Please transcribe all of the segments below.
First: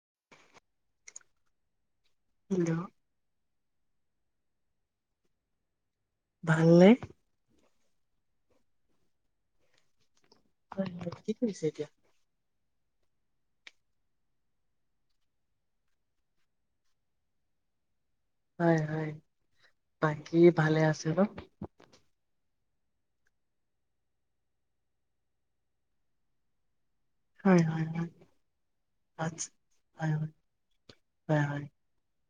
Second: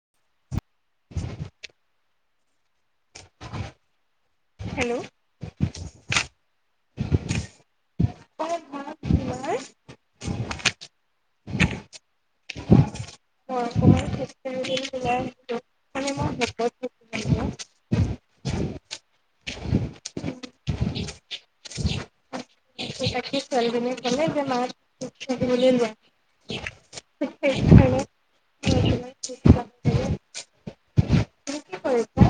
[inaudible] Hello hello ভালনে অ পোৱা ভিৰ মাৰে হয় কি কৰিছে এতিয়া হয় অকন মানখুজ কাহি উলায় আহিছোঁ মানে মই শকত হয় হয় বাকী ভালে আছে ন ছোৱালী এজনীক কেনে মাৰে খেলুৱৈ নোৱাৰে হে হয় হয় হে হয় ভালে আচ্ছা হয় তুমি হয় কি কৰিছা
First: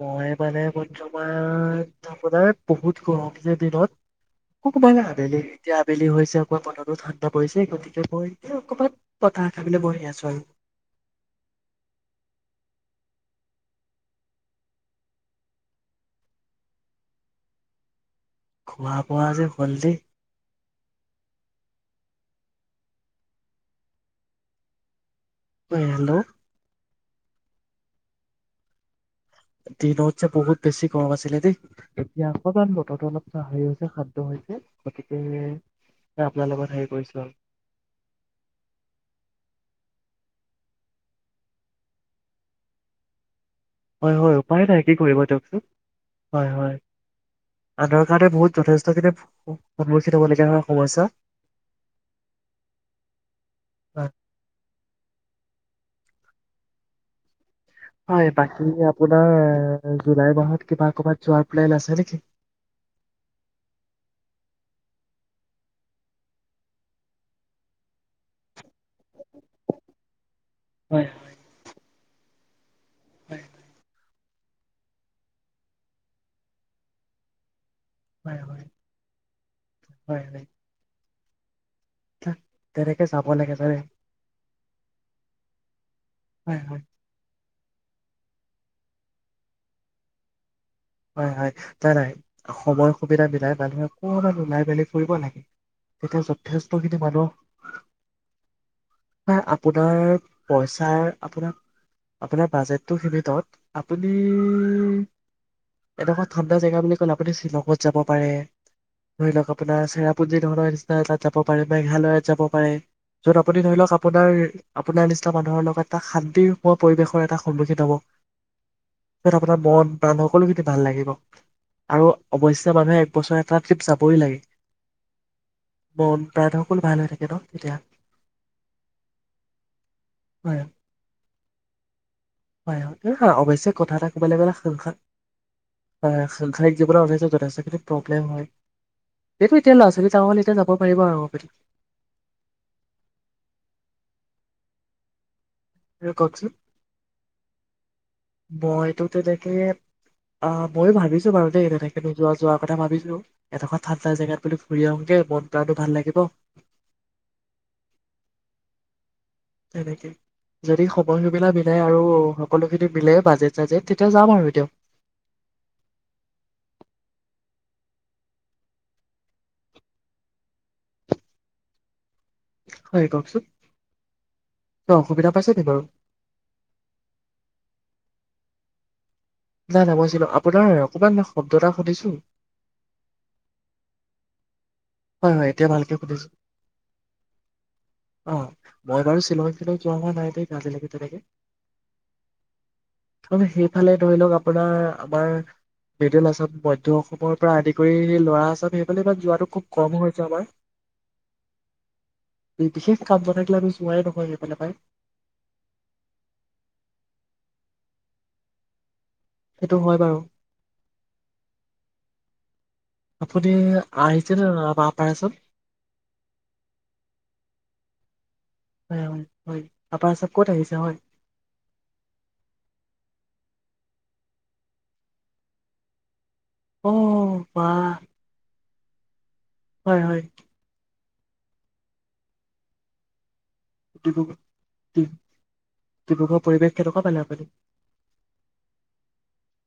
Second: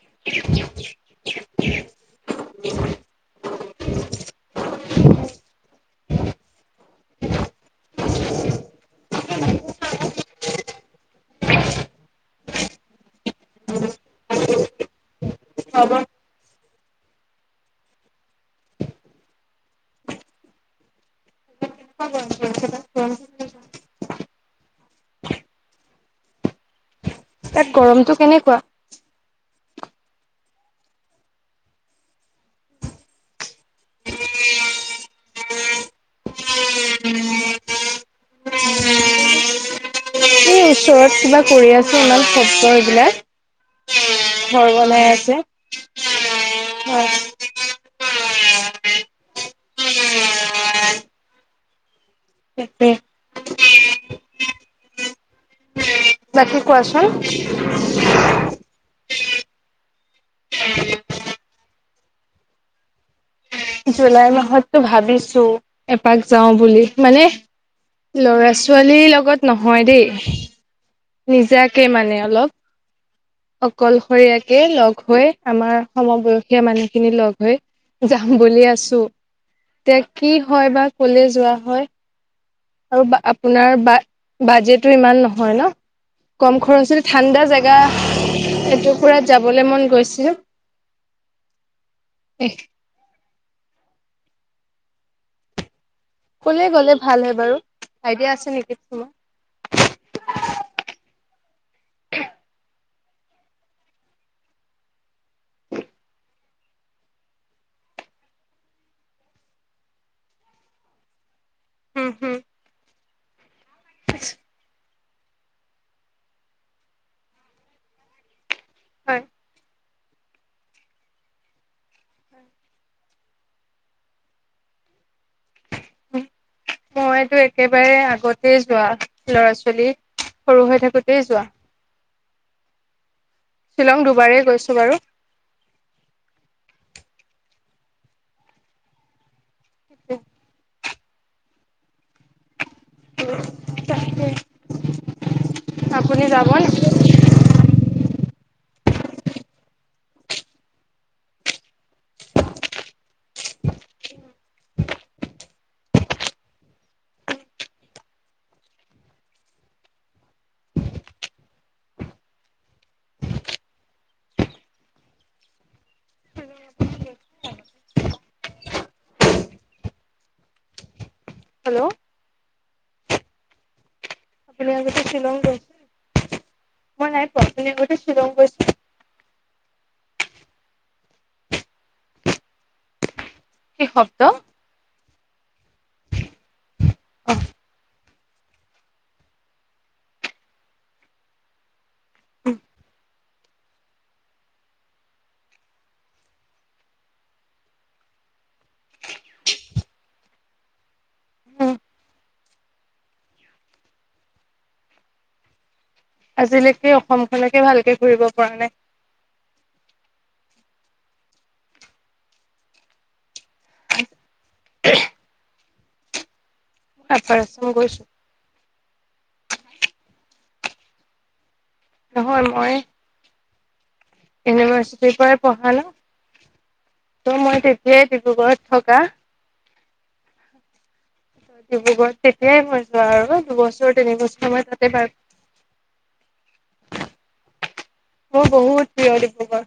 মই মানে বৰ্তমান আপোনাৰ বহুত গৰম যে দিনত অকবমান আবেলি এতিয়া আবেলি হৈছে অকমান মনতো ঠাণ্ডা পৰিছে গতিকে মই এতিয়া অকমান পতাহ খাবলৈ বহি আছো আৰু হব খোৱা বোৱা যে হল দে। এনে কিবা কাম এটা কৰিবা হয় হেল্ল' তাত গৰমতটো কেনেকুৱা দিনত যে বহুত বেছি গৰম আছিলে দেই এতিয়া অকণমান বতৰো অলপ চাহৰি হৈছে খাদ্য হৈছে গতিকে আপোনাৰ লগত হেৰি কৰিছো আৰু ওচৰত কিবা কৰি আছো অলমান শব্দ এইবিলাক হয় হয় উপায় ঘৰ নাই কি বনাই কৰিব আছে দিয়কচোন হয় হয় আনৰ কাৰণে বহুত যথেষ্টখিনি সন্মুখীন হ'ব লগগীয়া হয় সমস্যা পে পে হয় বাকী কোৱাচোন হয় বাকী আপোনাৰ জুলাই মাহত কিবা ক'বাত যোৱাৰ প্লেন আছে নেকি জুলাই মাহতটো ভাবিছো এপাক যাও বুলি মানে লৰা ছোৱালীৰ লগত নহয় দেই হয় নিজাকে মানে হেল্ল' হয় অকল সৈয়াকেই লগ হৈ, আমাৰ সমবয়সীয়া মানুহখিনি লগ হৈ হয় বুলি হয় আছো। এতিয়া কি হয় বা। ক'লে যোৱা হয়। তা- তেনেকে আৰু বা যাব লাগে আপোনাৰ জানে বা বাজেটো ইমান নহয় ন। কম হয় হয় খৰচতে ঠাণ্ডা জেগা য়া এটুকুৰাত যাবলৈ মন গৈছিল। হয় হয়। তাই নাহে এ সময় সুবিধা মিলাই মানুহে অকমান ওলাই মেলি ফুৰিব লাগে তেতিয়া কলে যথেষ্ট গ'লে খিনি ভাল মানুহ হয় বাৰু আইডিয়া আছে নেকি তোমাৰ বা আপোনাৰ পইচাৰ আপোনাক আপোনাৰ বাজেট টো সিবিতত আপুনি এনেকুৱা ঠণ্ডা জগা বুলি কলে আপুনি শ্বিলঙত যাব পাৰে, ধৰি লওক আপোনাৰ চেৰাপুঞ্জী ধৰণৰ নিচিনা যাব পাৰে, হম মেঘালয়ত হম যাব পাৰে। য'ত আপ আপুনি ধৰি লওক আপোনাৰ আপ আপোনাৰ নিচিনা মানুহৰ লগত এটা শান্তিময় পৰিৱেশৰ এটা সন্মুখীন হ'ব। হয় য'ত আপোনাৰ মন [unintelligible] হওক সকলোখিনি ভাল লাগিব আৰু অৱশ্যে মানুহে একবছৰ এটা ট্ৰিপ যাবই লাগে। মন প্ৰাণ সকলো ভাল হৈ থাকে ন মইতো তেতিয়া একেবাৰে আগতেই যোৱা। ল'ৰা ছোৱালী হয় সৰু হৈ থাকোতেই যোৱা। হয় হয়। হ হা অৱশ্যে কথা শ্বিলং এটা ক'বলৈ দুবাৰেই গ'লে, গৈছো সাংসা বাৰু। সাংসাৰিক জীৱনৰ অৱশ্যে যথেষ্টখিনি প্ৰব্লেম হয়। সেটো এতিয়া ল'ৰা ছোৱালী ডাঙৰ হ'ল, এয়া যাব পৰিব আৰু মোৰ পিঠিত। ওম তাকে। আৰু আপুনি যাব কওকচোন নেকি। মইতো তেনেকে আহ ময়ো ভাবিছোঁ বাৰু দেই [unintelligible] যোৱা যোৱা কথা ভাবিছোঁ। একেনুৱা ঠাণ্ডা জেগাত বুলি ঘুৰি আহোগে মন প্ৰাণো ভাল লাগিব। তেনেকে, যদি সময় সেইবিলা মিলাই আৰু সকলোখিনি মিলে বাজেট চাজেট তেতিয়া যাম আৰু দিয়ক। হেল্ল'। হয় কওকচোন। আপুনি কিবা আগতে অসুবিধা শ্বিলং পাইছে নি গৈছে? বাৰু মই নাই পোৱা, আপুনি আগতে শ্বিলং গৈছে নাই নাই মই শ্বিল আপোনাৰ অকমান শব্দ এটা শুনিছোঁ। কি শব্দ। হয় হয়। এতিয়া ভালকে শুনিছোঁ। অ, মই বাৰু শ্বিলং চিল যোৱা হোৱা নাই দেই আজিলৈকে তেনেকে। মানে সেইফালে ধৰি লওক আপোনাৰ আমাৰ মিডেল অসাম মধ্য অসমৰ পৰা আদি কৰি লোৱাৰ আসাম সেইফালে ইমান যোৱাটো খুব কম হৈছে আমাৰ অ' বিশেষ কাম নাথাকিলে আমি জোৱাই নহয় সেইফালে পাই আজিলৈকে অসমখনকে ভালকে ঘুৰিব পৰা নাই সেইটো হয় বাৰু আপুনি আ [unintelligible] পা পায়চম ম আপৰচ ম গৈছো হয় হয় হয় আপাৰ চব ক'ত আহিছে হয় নহয় মই ইউনিভাৰ্চিটি পাই পঢ়া ন অ ত বা মই তেতিয়া ডিব্ৰুগড়ত থকা হয় হয় ডিব্ৰুগড়ত তেতিয়াই মই জোৱা আৰু দুবছৰ তিনি বছৰ মই তাতে ডিব্ৰুগড় পাৰ ডিব্ৰুগড়ৰ পৰিৱেশ কেনেকুৱা পালে আপুনি মোৰ বহুত প্ৰিয় ডিব্ৰুগড়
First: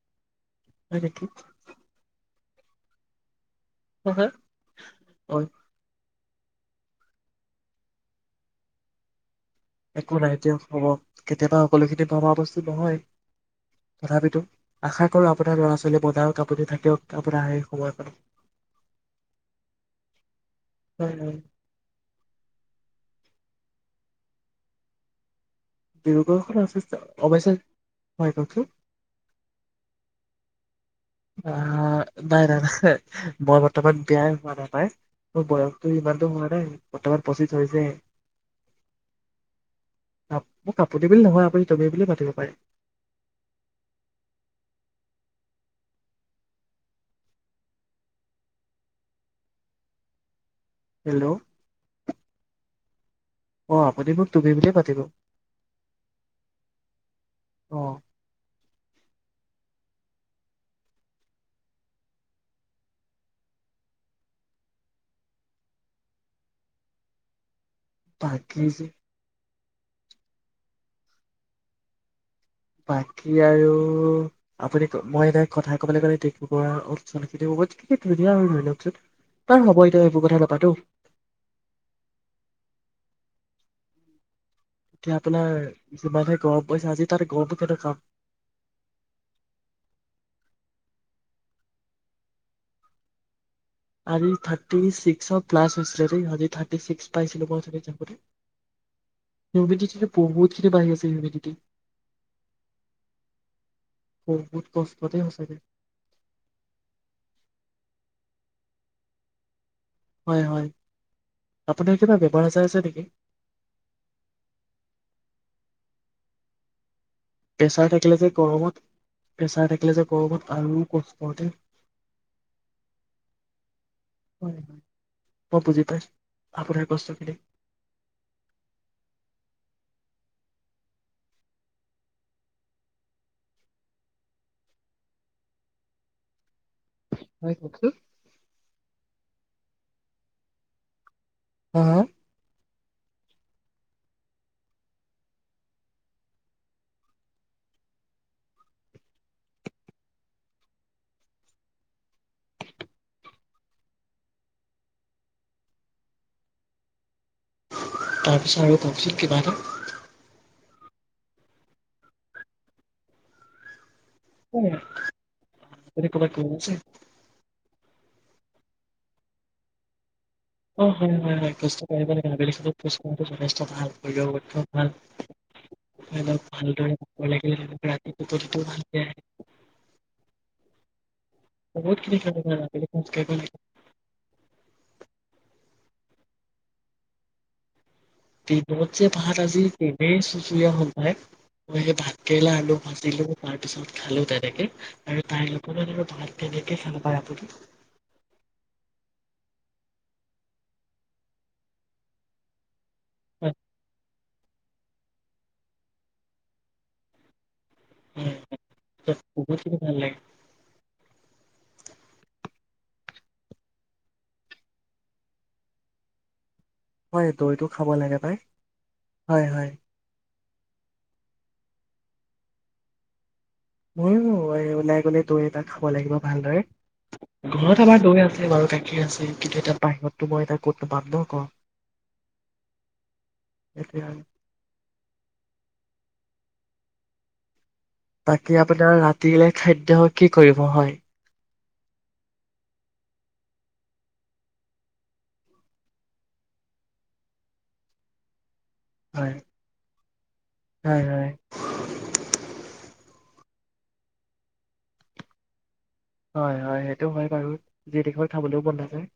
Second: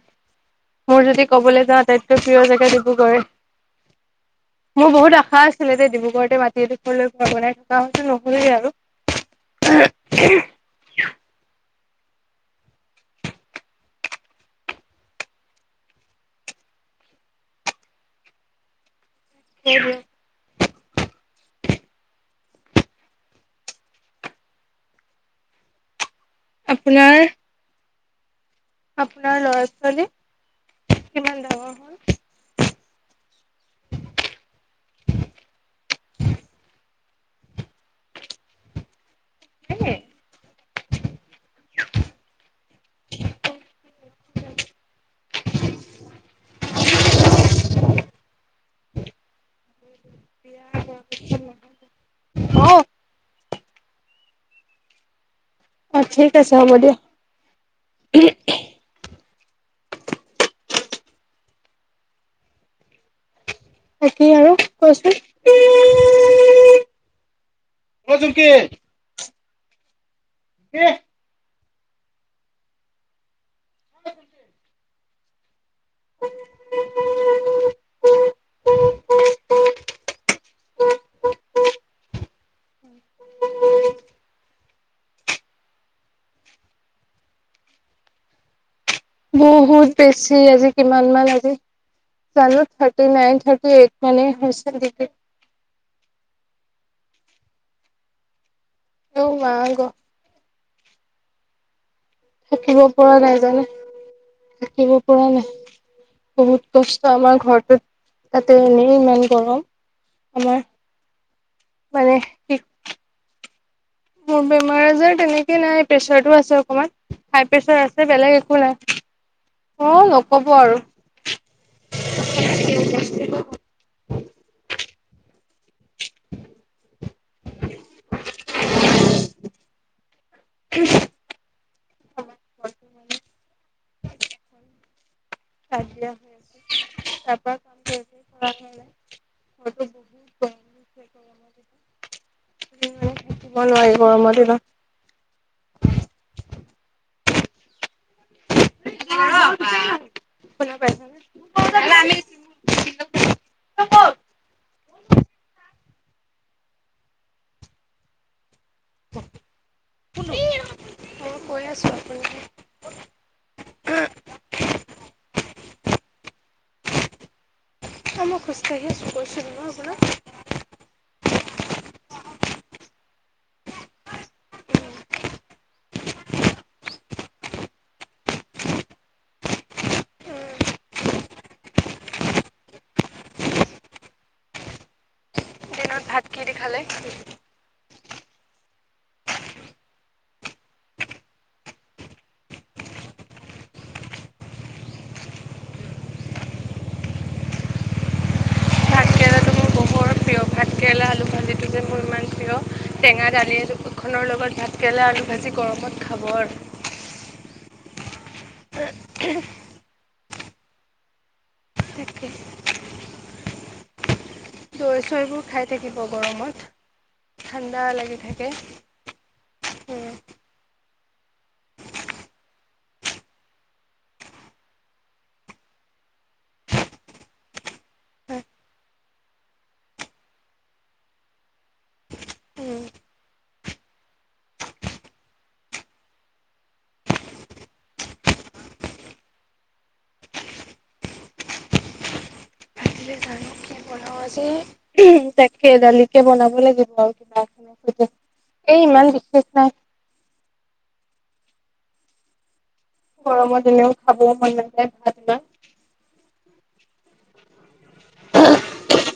হয় মোৰ নেকি যদি ক'বলৈ যাওঁ আটাইতকৈ প্ৰিয় জে পে ডিব্ৰুগড় হয় হয় মোৰ বহুত আশা হয় আছিলে এ ডিব্ৰুগড়তে মা সেই ডখৰলৈ ঘৰ বনাই থকা হৈছিল নহ'লে আৰু একো নাইতিয় হব কেতিয়াবা সকলোখিনি ভবা বস্তু নহয় তথাপিতো আশা কৰো আপোনাৰ ল'ৰা ছোৱালী বনাওক আপুনি থাকক আপোনাৰ সেই সময়ে সেহ উম উম ডিব্ৰুগড়খন আছে আপোনাৰ অৱশ্যে হয় ককছো আপোনাৰ ল'ৰা ছোৱালী কিমান অ ডাঙৰ হ'ল ব [unintelligible] মই বৰ্তমান বেয়াই হোৱা নাপায় মোৰ বয়সটো ইমানো হোৱা নাই বৰ্তমান পচিছ হৈছে হে অ মোক আপুনি বুলি নহয় আপুনি তুমি বুলি মাতিব পাৰে উ বিয়া হেল্ল' হ [unintelligible] অ আপুনি মোক তুমি বুলিয়ে মাতিব অ ঠিক আছে হ'ব দিয়া অ তাকি আৰু কচোন কচক বাকী যে [unintelligible] উ [unintelligible] বাকী এ আৰু আপুনি মই এাই কথা কবলৈ গ'লে ডু অচনখিন ধুনীয়া আৰু ধৰি লওকচোন বাৰ হব এতিয়া এইবোৰ কথা নাপাতো অ [unintelligible] এতিয়া আপোনাৰ যিমানহে গৰ পাইছে আজি তাৰ গহবোৰ কেনেকুৱাম বহুত বেছি আজি কিমান মান আজি জানো থাৰটি নাইন এইট আজ মানে হৈছে থাৰ্তি ডিগ্ৰী ছিক্স প্লাছ হৈছিলে দেই আজি থাৰ্তি ছিক্স পাইছিলো বন চতপতি অ মা পতি গ তেতিয়া পাবৈ কি বাহি আছে নিগেটিভ থাকিব পৰা নাই জানো বহুত থাকিব কষ্টতে পৰা নাই সঁচাকে বহুত কষ্ট আমাৰ ঘৰটোত ততে এনেই মন কৰো হয় হয় আপোনাৰ মানে কিবা বমহাৰ কি আচাৰ আছে নেকি মোৰ বেমাৰ আজাৰ তেনেকে নাই প্ৰেচাৰটো আছে অকণমান প্ৰেছাৰ থাকিলে যে গৰমত প্ৰেছাৰ অ থাকিলে যে নকব গৰমত আৰু কষ্টতে হয় অ পুজি আপোনাৰ কষ্ট খিনি [unintelligible] খুশ খাইছিলে তাৰ হয় পৰা কওকচোন। উম কাৰণে অটো বহুত কম হা হা মান থাকিব নোৱাৰি গৰমৰ দিনত শ পাইছত [unintelligible] তাৰপিছত আৰু ক চীত কি বা এটা মই কৈই আছো আপুনি হে কবাক কৰিছে অ মই খোজকাঢ়ি আছোঁ কৈছিলোঁ ন আপোনাৰ অ হয় হয় হয় কষ্ট লাগে আবেলি কষ্ট কৰাটো যথে ভাল ভালপ ভালদৰে ল ৰাতিটোপটো ভালকে আহে [unintelligible] আবেলি খোজ কাঢ়িব লাগিব ত ভাত কি দিখালে দিনত যে ভাত আজি নেই চুচুৰৰিয়া হ'ল পায় মই সেই ভাতকেৰেলা আলু ভাজিলো তাৰ পিছত খালো তেনেকে আৰু তাইৰ লগোন আৰু ভাত কেনেকে খালাপায় আপুনি ভাতকেৰেলাটো মোৰ বহুত প্ৰিয় ভাতকেৰেলা আলু ভাজিটো যে মোৰ ইমান প্ৰিয় টেঙা হয় দালিৰখনৰ লগত ভাত কেৰেলে আলু ভাজি গৰমত খাব আৰু হয় ত খুবই ভাল লাগে তাকে চৈ চৈবোৰ খাই থাকিব গৰমত হয় দৈটো ঠাণ্ডা খাব লাগি লাগে নাই থাকে হয় হয় ময়ো ওলাই গলে দৈ এটা খাব লাগিব ভালদৰে ঘৰত আমাৰ দৈ আছে বাৰু গাখীৰ আছে কিন্তু এতিটা বাহিৰতো মই এটা কত নোাপাম ন আক এয়া আৰু বাকী আপোনাৰ ৰাতিলে খাদ্য কি কৰিব হয় অ তাকে দালিকে বনাব লাগিব আৰু কিবা এ এই ইমান হয় বিশেষ নাই হয় হয় গৰমৰ এনেও খাবও মন নাযায় ভাত বা হয় হয় সেইটো হয় বাৰু যি তি খাবলৈ ও মন নাযায়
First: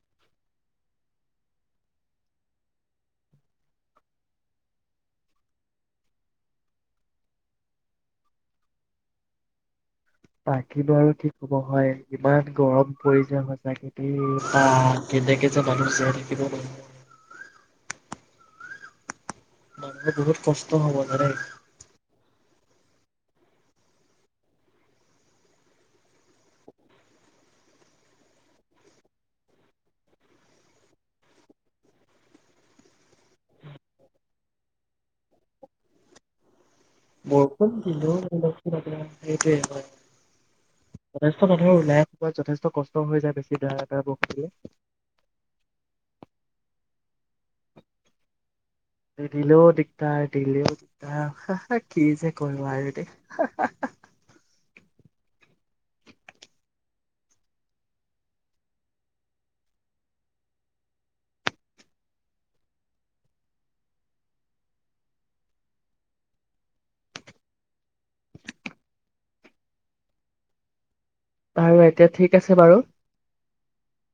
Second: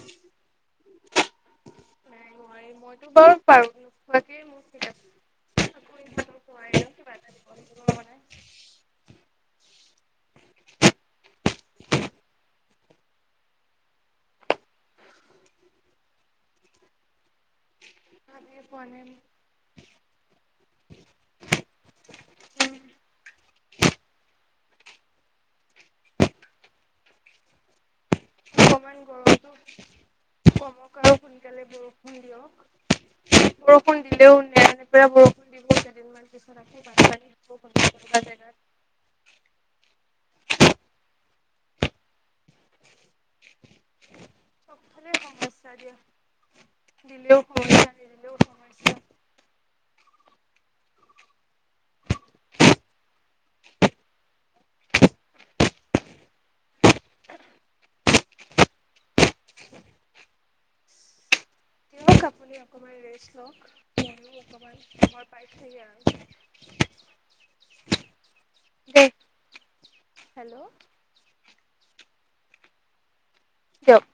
নোৱাৰি মইতো বাৰু পাৰো নোখোৱাক মোৰ ঠিক কিবা এটা ন বাকী বো আৰু কি কব হয় ইমান গৰম পৰি যায় সঁচ খেতি ত কেনেকে যে মানুহ জীয়াই থাকিব ন তুমি খোৱানে মানুহে বহুত কষ্ট হ'ব যানে অকমান গৰমটো সাল বৰষুণ দিয় বৰষুণ দিলেও নে পৰা বৰষুণ দিবহু কেইদিনমান পিছত আে বৰষুণ দিলেও আপোনাৰ সেইটোৱে হয় যথেষ্ট মানুহে ওলাই আহি যথেষ্ট কষ্ট হৈ যায় বেছিা বৰষুন দিলে চবফালে সমস্যা দিয়া দিলেও সমস্যা নিদিলেও সমস্যা নি দিলেও দিগদাৰ দিলেও দিগদাৰ কি যে কৰিবম আৰু দ উ দিয়ক আপুনি অকমান ৰেষ্ট লওক মই অকমান ঘৰপাইছে আৰু হেল্ল' আৰু এতিয়া ঠিক আছে বাৰু কিয়ক